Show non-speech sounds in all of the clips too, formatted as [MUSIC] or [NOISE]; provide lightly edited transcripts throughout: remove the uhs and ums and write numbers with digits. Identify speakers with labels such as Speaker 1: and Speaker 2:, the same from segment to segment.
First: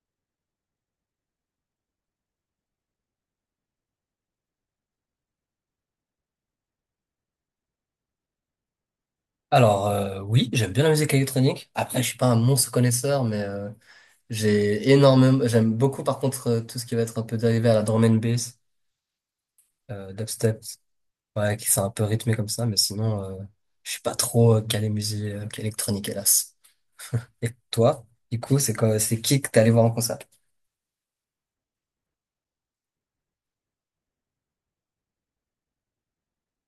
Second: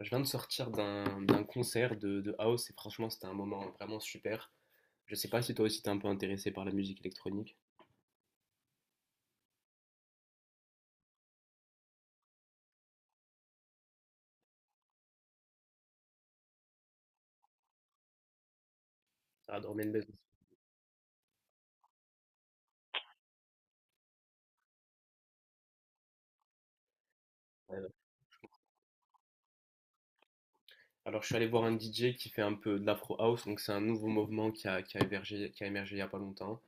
Speaker 1: Je viens de sortir d'un concert de house et franchement c'était un moment vraiment super. Je sais pas si toi aussi t'es un peu intéressé par la musique électronique.
Speaker 2: Alors oui, j'aime bien la musique électronique. Après, je suis pas un monstre connaisseur, mais j'ai énormément, j'aime beaucoup par contre, tout ce qui va être un peu dérivé à la drum and bass,
Speaker 1: Ah, Drum and
Speaker 2: dubstep, ouais, qui sont un peu rythmé comme ça, mais sinon, je suis pas trop calé musique électronique, hélas. Et toi, du coup, c'est quoi, c'est qui que t'es allé voir en concert?
Speaker 1: Alors, je suis allé voir un DJ qui fait un peu de l'afro house, donc c'est un nouveau mouvement qui a émergé il n'y a pas longtemps.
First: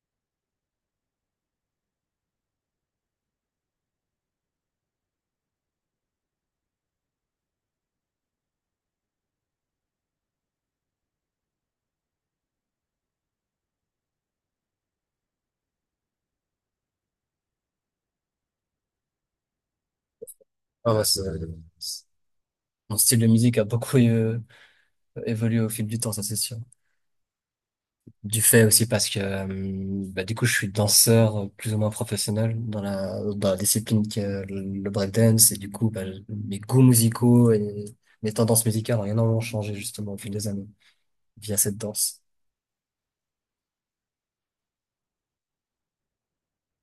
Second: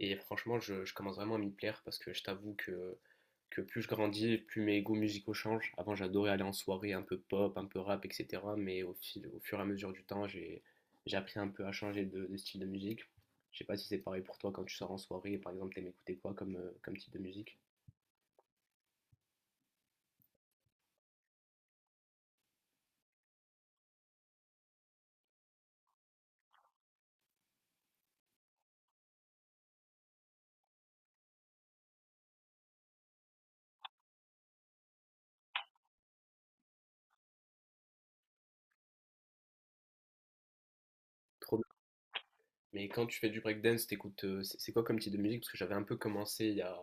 Speaker 1: Et franchement, je commence vraiment à m'y plaire parce que je t'avoue que plus je grandis, plus mes goûts musicaux changent. Avant, j'adorais aller en soirée un peu pop, un peu rap, etc. Mais au fur et à mesure du temps, j'ai appris un peu à changer de style de musique. Je sais pas si c'est pareil pour toi quand tu sors en soirée, par exemple, t'aimes écouter quoi comme, comme type de musique?
Speaker 2: Ah ouais, c'est- Mon style de musique a beaucoup évolué au fil du temps, ça c'est sûr. Du fait aussi parce que bah, du coup je suis danseur plus ou moins professionnel dans la discipline qui est le breakdance et du coup bah, mes goûts musicaux et mes tendances musicales ont énormément changé justement au fil des années via cette danse.
Speaker 1: Mais quand tu fais du breakdance, t'écoutes, c'est quoi comme type de musique? Parce que j'avais un peu commencé il y a...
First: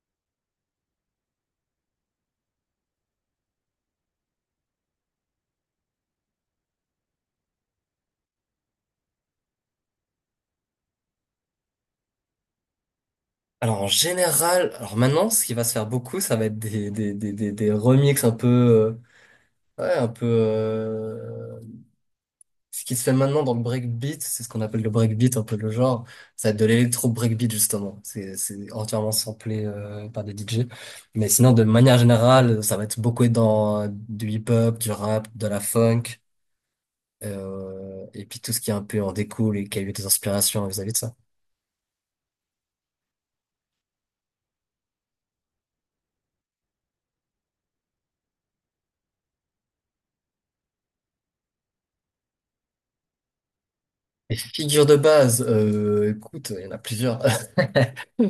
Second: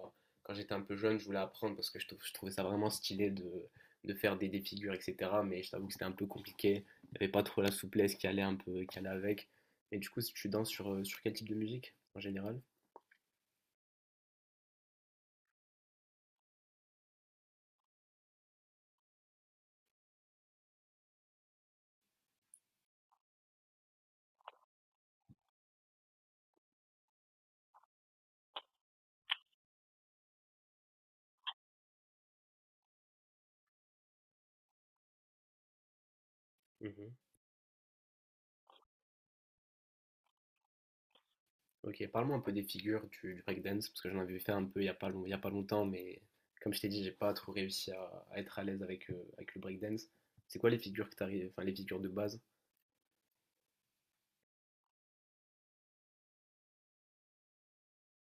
Speaker 1: quand j'étais un peu jeune, je voulais apprendre parce que je trouvais ça vraiment stylé de faire des figures, etc. Mais je t'avoue que c'était un peu compliqué. Il n'y avait pas trop la souplesse qui allait avec. Et du coup, si tu danses sur, sur quel type de musique en général?
Speaker 2: Alors en général, alors maintenant ce qui va se faire beaucoup ça va être des remixes un peu, ouais, un peu, ce qui se fait maintenant dans le breakbeat, c'est ce qu'on appelle le breakbeat, un peu le genre. Ça va être de l'électro breakbeat, justement. C'est entièrement samplé par des DJ. Mais sinon, de manière générale, ça va être beaucoup dans du hip-hop, du rap, de la funk,
Speaker 1: Mhm.
Speaker 2: et puis tout ce qui est un peu en découle et qui a eu des inspirations vis-à-vis de ça.
Speaker 1: Ok, parle-moi un peu des figures du breakdance parce que j'en avais fait un peu il y a pas longtemps, mais comme je t'ai dit, j'ai pas trop réussi à être à l'aise avec, avec le breakdance. C'est quoi les figures que t'arrives, enfin les figures de base?
Speaker 2: Les figures de base, écoute, il y en a plusieurs.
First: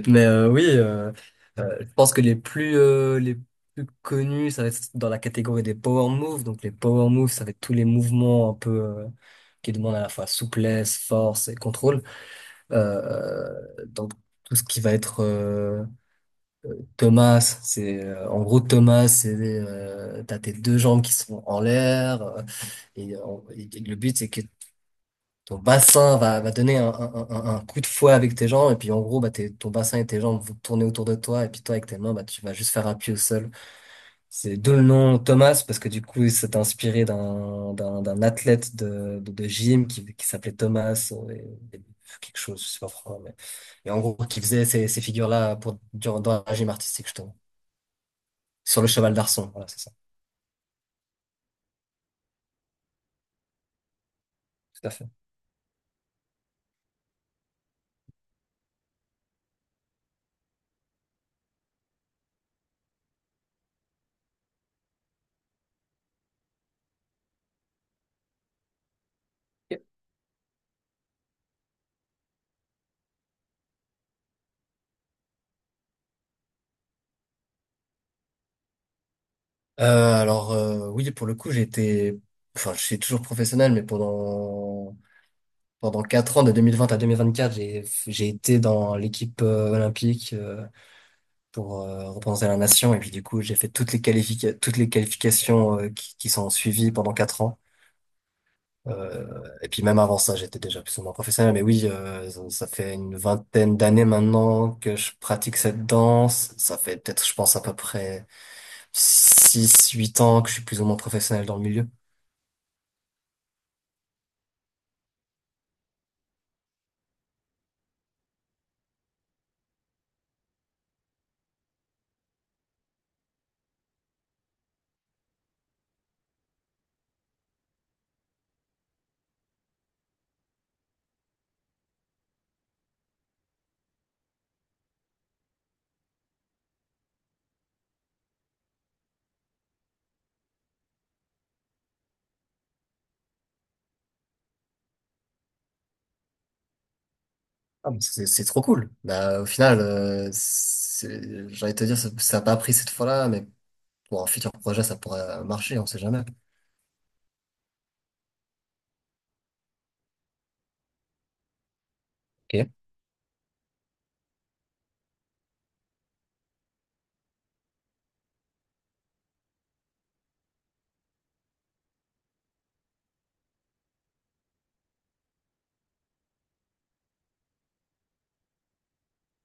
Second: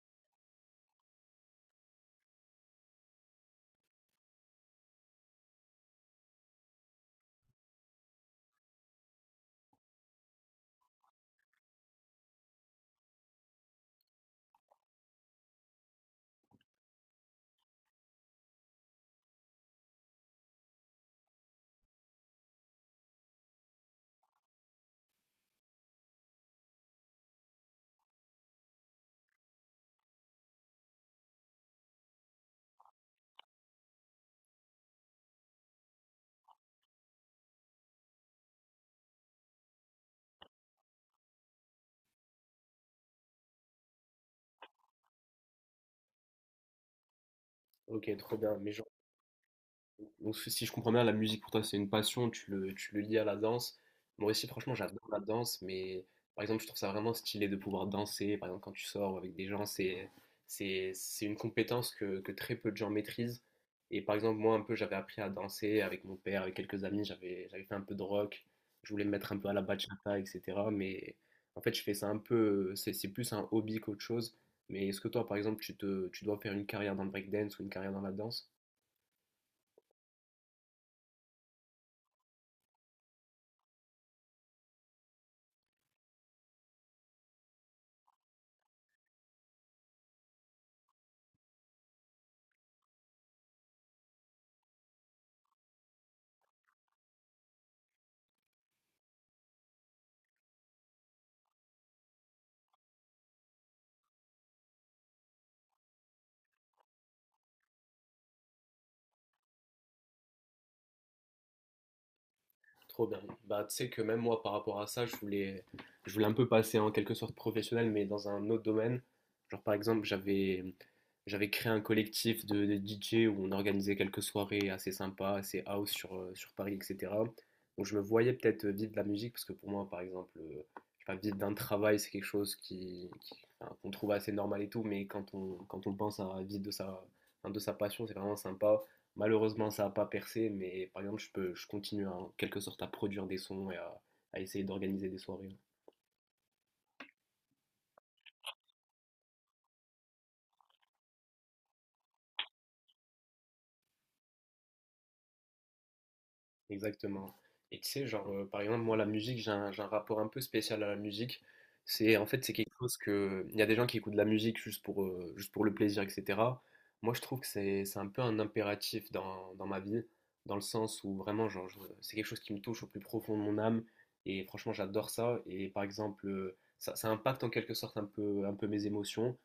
Speaker 2: Mais oui, je pense que les plus, les plus connus, ça va être dans la catégorie des power moves. Donc les power moves, ça va être tous les mouvements un peu, qui demandent à la fois souplesse, force et contrôle. Euh, donc tout ce qui va être Thomas, c'est en gros Thomas, c'est t'as tes deux jambes qui sont en l'air et, euh, et le but c'est que ton bassin va, va donner un coup de fouet avec tes jambes, et puis en gros, bah, ton bassin et tes jambes vont tourner autour de toi, et puis toi, avec tes mains, bah, tu vas juste faire appui au sol. C'est d'où le nom Thomas, parce que du coup, c'est inspiré d'un athlète de gym qui s'appelait Thomas, et quelque chose, je sais pas pourquoi, mais, et en gros, qui faisait ces figures-là pour, durant, dans la gym artistique, justement.
Speaker 1: Ok, trop bien. Mais
Speaker 2: Sur
Speaker 1: genre.
Speaker 2: le cheval d'Arçon, voilà, c'est ça.
Speaker 1: Donc si si je comprends bien, la musique pour toi c'est une passion, tu le lies à la danse. Moi aussi franchement
Speaker 2: Tout à
Speaker 1: j'adore
Speaker 2: fait.
Speaker 1: la danse, mais par exemple je trouve ça vraiment stylé de pouvoir danser, par exemple quand tu sors avec des gens, c'est une compétence que très peu de gens maîtrisent. Et par exemple moi un peu j'avais appris à danser avec mon père, avec quelques amis, j'avais fait un peu de rock, je voulais me mettre un peu à la bachata, etc. Mais en fait je fais ça un peu, c'est plus un hobby qu'autre chose. Mais est-ce que toi par exemple tu dois faire une carrière dans le breakdance ou une carrière dans la danse?
Speaker 2: Euh, alors, oui, pour le coup, enfin, je suis toujours professionnel, mais pendant 4 ans, de 2020 à 2024, j'ai été dans l'équipe olympique pour représenter la nation. Et puis du coup, j'ai fait toutes les toutes les qualifications qui sont suivies pendant 4 ans. Et puis même avant ça, j'étais déjà plus ou moins professionnel. Mais oui, ça fait une vingtaine d'années maintenant que je pratique cette danse. Ça fait peut-être, je pense, à peu près 6-8 ans que je suis plus ou moins professionnel dans le milieu.
Speaker 1: Trop bien. Bah, tu sais que même moi, par rapport à ça, je voulais un peu passer en quelque sorte professionnel, mais dans un autre domaine. Genre, par exemple, j'avais créé un collectif de DJ où on organisait quelques soirées assez sympas, assez house sur, sur Paris, etc. Donc, je me voyais peut-être vivre de la musique, parce que pour moi, par exemple, je sais pas, vivre d'un travail, c'est quelque chose enfin, qu'on trouve assez normal et tout, mais quand on pense à vivre enfin, de sa passion, c'est vraiment sympa. Malheureusement, ça n'a pas percé, mais par exemple, je continue en quelque sorte à produire des sons et à essayer d'organiser des soirées.
Speaker 2: Ah, mais c'est trop cool. Bah, au final, j'ai envie de te dire, ça a pas pris cette fois-là, mais pour un futur projet, ça pourrait marcher, on sait jamais.
Speaker 1: Exactement. Et tu sais, genre, par exemple, moi, la musique, j'ai un rapport un peu spécial à la musique. En fait, c'est
Speaker 2: Ok.
Speaker 1: quelque chose que... Il y a des gens qui écoutent de la musique juste pour le plaisir, etc. Moi, je trouve que c'est un peu un impératif dans ma vie, dans le sens où vraiment, genre, c'est quelque chose qui me touche au plus profond de mon âme. Et franchement, j'adore ça. Et par exemple, ça impacte en quelque sorte un peu mes émotions.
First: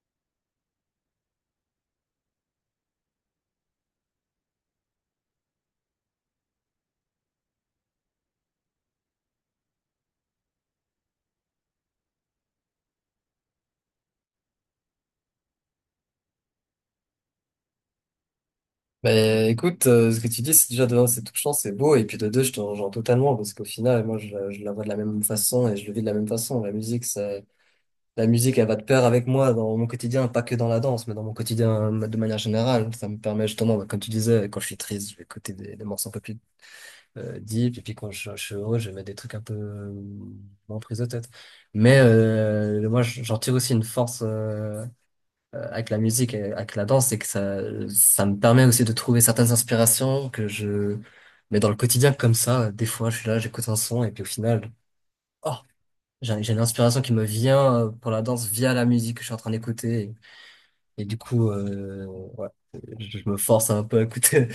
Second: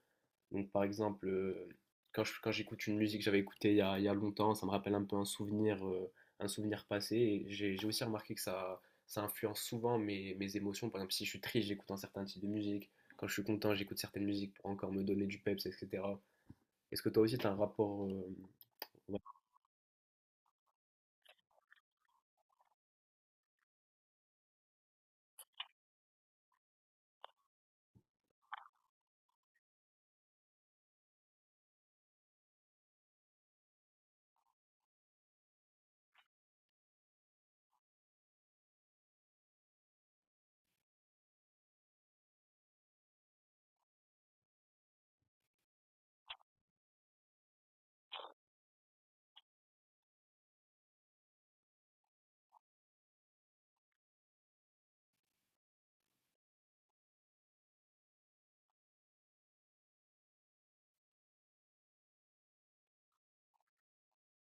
Speaker 1: Donc, par exemple, quand j'écoute une musique que j'avais écoutée il y a longtemps, ça me rappelle un peu un souvenir passé. Et j'ai aussi remarqué que ça influence souvent mes émotions. Par exemple, si je suis triste, j'écoute un certain type de musique. Quand je suis content, j'écoute certaines musiques pour encore me donner du peps, etc. Est-ce que toi aussi, tu as un rapport.
Speaker 2: Bah, écoute, ce que tu dis, c'est déjà de un, c'est touchant, c'est beau, et puis de deux, je te rejoins totalement, parce qu'au final, moi, je la vois de la même façon et je le vis de la même façon. La musique, ça, la musique, elle va de pair avec moi dans mon quotidien, pas que dans la danse, mais dans mon quotidien de manière générale. Ça me permet justement, bah, comme tu disais, quand je suis triste, je vais écouter des morceaux un peu plus deep, et puis quand je suis heureux, je mets des trucs un peu moins prise de tête. Mais moi, j'en tire aussi une force avec la musique et avec la danse, c'est que ça me permet aussi de trouver certaines inspirations que je mets dans le quotidien comme ça. Des fois, je suis là, j'écoute un son, et puis au final, oh, j'ai une inspiration qui me vient pour la danse via la musique que je suis en train d'écouter. Et du coup, ouais, je me force un peu à écouter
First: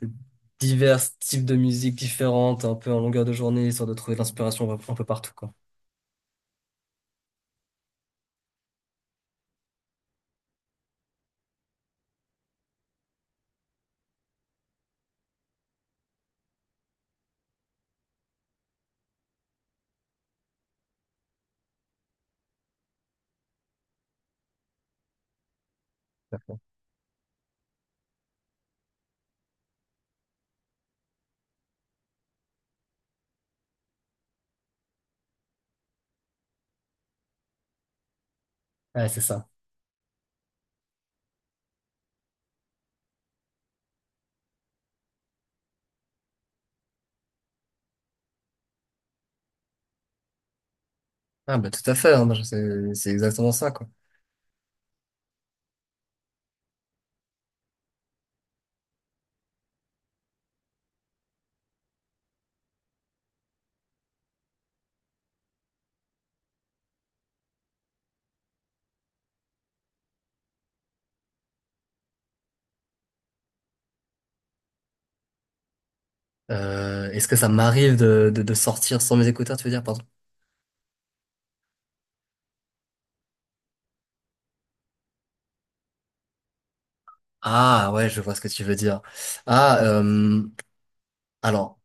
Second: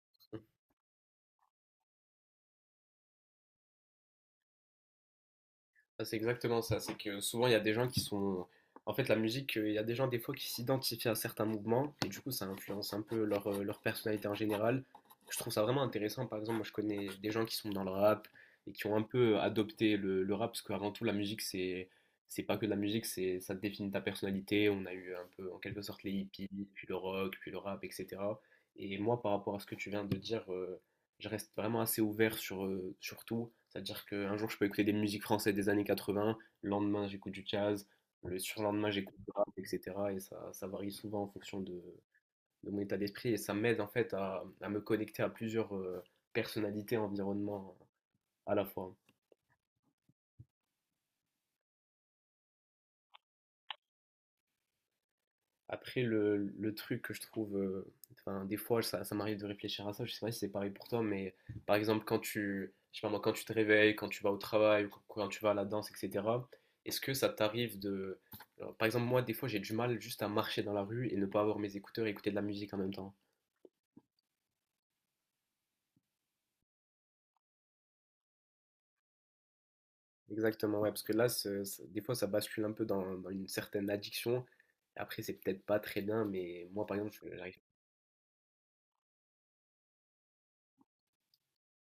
Speaker 2: [LAUGHS] divers types de musique différentes, un peu en longueur de journée, histoire de trouver de l'inspiration un peu partout, quoi.
Speaker 1: Ah, c'est exactement ça. C'est que souvent, il y a des gens qui sont. En fait, la musique, il y a des gens, des fois, qui s'identifient à certains mouvements. Et du coup, ça influence un peu leur, leur personnalité en général. Je trouve ça vraiment intéressant. Par exemple, moi, je connais des gens qui sont dans le rap et qui ont un peu adopté le rap. Parce qu'avant tout, la musique, c'est. C'est pas que de la musique, c'est ça définit ta personnalité. On a eu un peu, en quelque sorte, les hippies, puis le rock, puis le rap, etc. Et moi, par rapport à ce que tu viens de dire. Je reste vraiment assez ouvert sur, sur tout. C'est-à-dire qu'un jour, je peux écouter des musiques françaises des années 80, le lendemain, j'écoute du jazz, le surlendemain,
Speaker 2: Ouais,
Speaker 1: j'écoute
Speaker 2: c'est
Speaker 1: du rap,
Speaker 2: ça.
Speaker 1: etc. Et ça varie souvent en fonction de mon état d'esprit. Et ça m'aide en fait à me connecter à plusieurs personnalités, environnements à la fois.
Speaker 2: Ah, bah, tout à fait, hein, moi, c'est exactement ça, quoi.
Speaker 1: Après, le truc que je trouve, enfin, des fois, ça m'arrive de réfléchir à ça. Je sais pas si c'est pareil pour toi, mais par exemple, quand tu, je sais pas moi, quand tu te réveilles, quand tu vas au travail, ou quand tu vas à la danse, etc., est-ce que ça t'arrive de. Alors, par exemple, moi, des fois, j'ai du mal juste à marcher dans la rue et ne pas avoir mes écouteurs et écouter de la musique en même temps.
Speaker 2: Est-ce que ça m'arrive de sortir sans mes écouteurs, tu veux dire, pardon?
Speaker 1: Exactement, ouais, parce que là, des fois, ça bascule un peu dans une certaine addiction. Après, c'est peut-être pas très bien, mais moi, par exemple, j'arrive.
Speaker 2: Ah, ouais, je vois ce que tu veux dire. Ah, euh, alors.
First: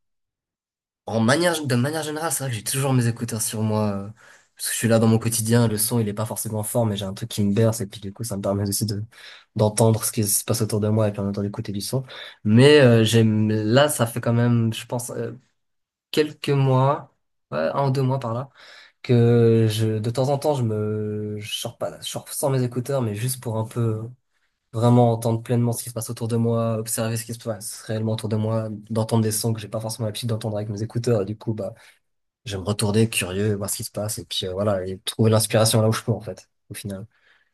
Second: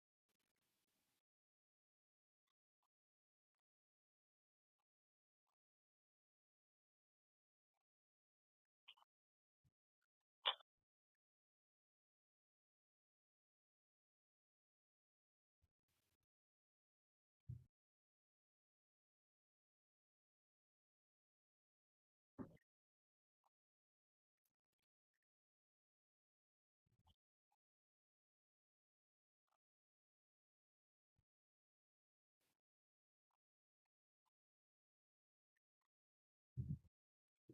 Speaker 2: De manière générale, c'est vrai que j'ai toujours mes écouteurs sur moi. Parce que je suis là dans mon quotidien, le son il est pas forcément fort, mais j'ai un truc qui me berce et puis du coup ça me permet aussi de d'entendre ce qui se passe autour de moi et puis en même temps d'écouter du son. Mais j'aime là ça fait quand même, je pense, quelques mois, ouais, 1 ou 2 mois par là, que je de temps en temps je sors pas, je sors sans mes écouteurs, mais juste pour un peu vraiment entendre pleinement ce qui se passe autour de moi, observer ce qui se passe réellement autour de moi, d'entendre des sons que j'ai pas forcément l'habitude d'entendre avec mes écouteurs. Et du coup bah j'aime retourner curieux, voir ce qui se passe, et puis, voilà, et trouver l'inspiration là où je peux, en fait, au final.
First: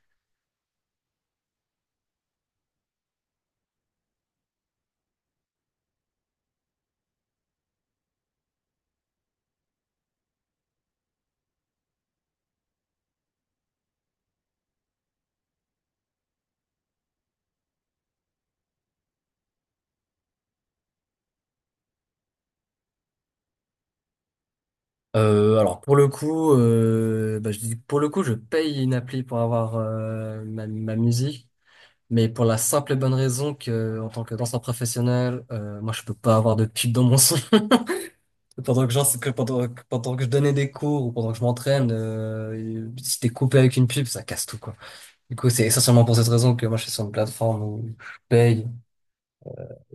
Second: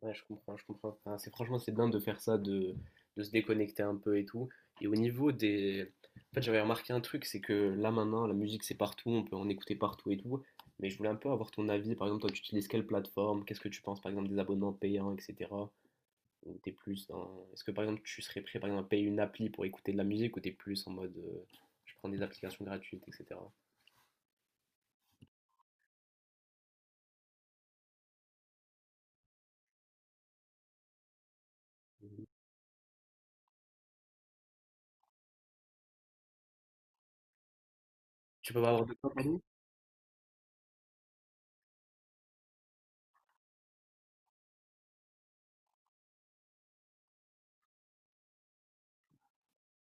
Speaker 1: Ouais, je comprends, je comprends. Enfin, c'est franchement, c'est bien de faire ça, de se déconnecter un peu et tout. Et au niveau des... En fait, j'avais remarqué un truc, c'est que là maintenant, la musique, c'est partout, on peut en écouter partout et tout. Mais je voulais un peu avoir ton avis. Par exemple, toi, tu utilises quelle plateforme? Qu'est-ce que tu penses, par exemple, des abonnements payants, etc. Ou t'es plus dans... Est-ce que, par exemple, tu serais prêt, par exemple, à payer une appli pour écouter de la musique ou t'es plus en mode, je prends des applications gratuites, etc.
Speaker 2: Alors, pour le coup, bah, je dis, pour le coup, je paye une appli pour avoir ma musique, mais pour la simple et bonne raison que, en tant que danseur professionnel, moi, je peux pas avoir de pub dans mon son. [LAUGHS]
Speaker 1: Tu peux pas avoir.
Speaker 2: Pendant que, genre, c'est que pendant, que pendant que je donnais des cours ou pendant que je m'entraîne, si t'es coupé avec une pub, ça casse tout, quoi. Du coup, c'est essentiellement pour cette raison que moi, je suis sur une plateforme où je paye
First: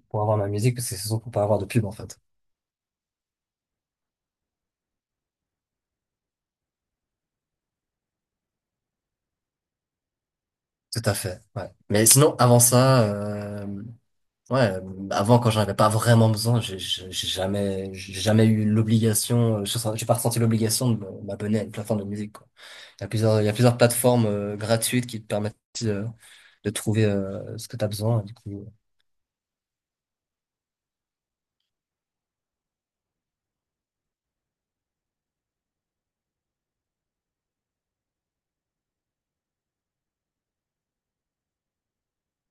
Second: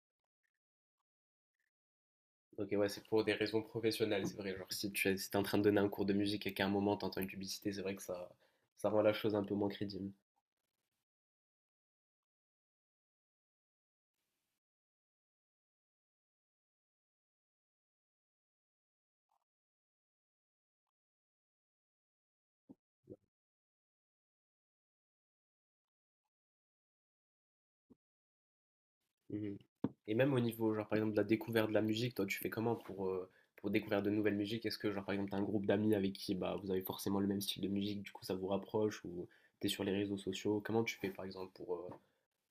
Speaker 2: pour avoir ma musique, parce que c'est surtout pour pas avoir de pub, en fait.
Speaker 1: Ok, ouais, c'est pour des raisons professionnelles, c'est vrai. Genre, si tu es, si t'es en train de donner un cours de musique et qu'à un moment t'entends une publicité, c'est vrai que ça rend la chose un peu moins crédible.
Speaker 2: Tout à fait, ouais. Mais sinon, avant ça, ouais, avant quand j'en avais pas vraiment besoin, j'ai jamais eu l'obligation, j'ai pas ressenti l'obligation de m'abonner à une plateforme de musique, quoi. Il y a plusieurs plateformes gratuites qui te permettent de, de trouver ce que tu as besoin. Du coup.
Speaker 1: Mhm. Et même au niveau, genre, par exemple, de la découverte de la musique, toi, tu fais comment pour découvrir de nouvelles musiques? Est-ce que, genre, par exemple, t'as un groupe d'amis avec qui, bah, vous avez forcément le même style de musique, du coup, ça vous rapproche, ou t'es sur les réseaux sociaux? Comment tu fais, par exemple, pour,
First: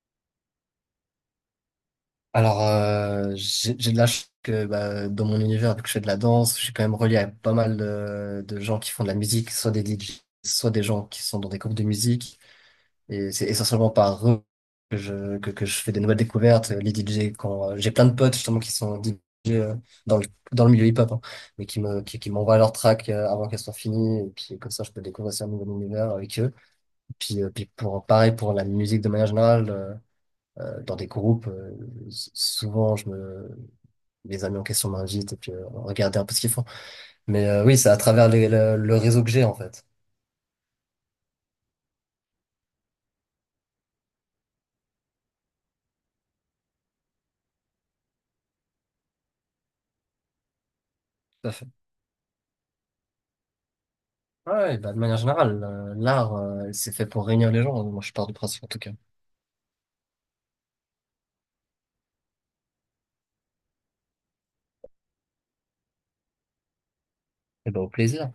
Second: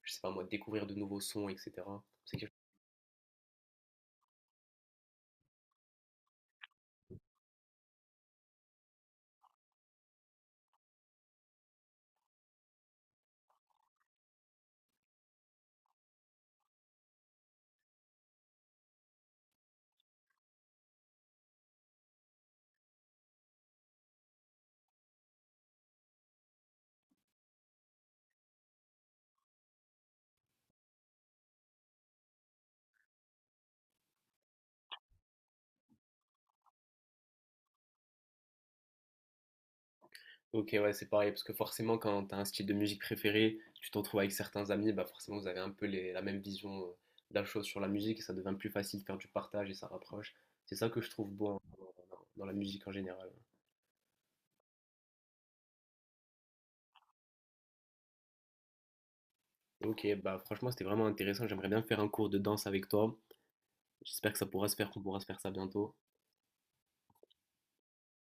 Speaker 1: je sais pas moi, découvrir de nouveaux sons, etc. C'est.
Speaker 2: Alors, j'ai de la chance que bah, dans mon univers, vu que je fais de la danse, je suis quand même relié à pas mal de gens qui font de la musique, soit des DJ, soit des gens qui sont dans des groupes de musique. Et c'est essentiellement par eux que je fais des nouvelles découvertes. Les DJ, quand j'ai plein de potes justement qui sont DJ euh, dans dans le milieu hip-hop, hein, mais qui m'envoient leurs tracks avant qu'elles soient finies. Et puis comme ça, je peux découvrir aussi un nouvel univers avec eux. Puis, pareil pour la musique de manière générale, dans des groupes, souvent les amis en question m'invitent et puis regarder un peu ce qu'ils font. Mais oui, c'est à travers le réseau que j'ai en fait.
Speaker 1: Ok, ouais, c'est pareil, parce que forcément, quand tu as un style de musique préféré, tu t'en trouves avec certains amis, bah forcément, vous avez un peu la même vision de la chose sur la musique, et ça devient plus facile de faire du partage et ça rapproche. C'est ça que je trouve
Speaker 2: Tout
Speaker 1: beau
Speaker 2: à
Speaker 1: hein,
Speaker 2: fait.
Speaker 1: dans la musique en général.
Speaker 2: Ouais, ouais, bah, de manière générale, l'art, c'est fait pour réunir les gens. Moi, je pars du principe, en tout cas.
Speaker 1: Ok, bah franchement, c'était vraiment intéressant. J'aimerais bien faire un cours de danse avec toi. J'espère que ça pourra se faire, qu'on pourra se faire ça bientôt.
Speaker 2: Et bah, au plaisir.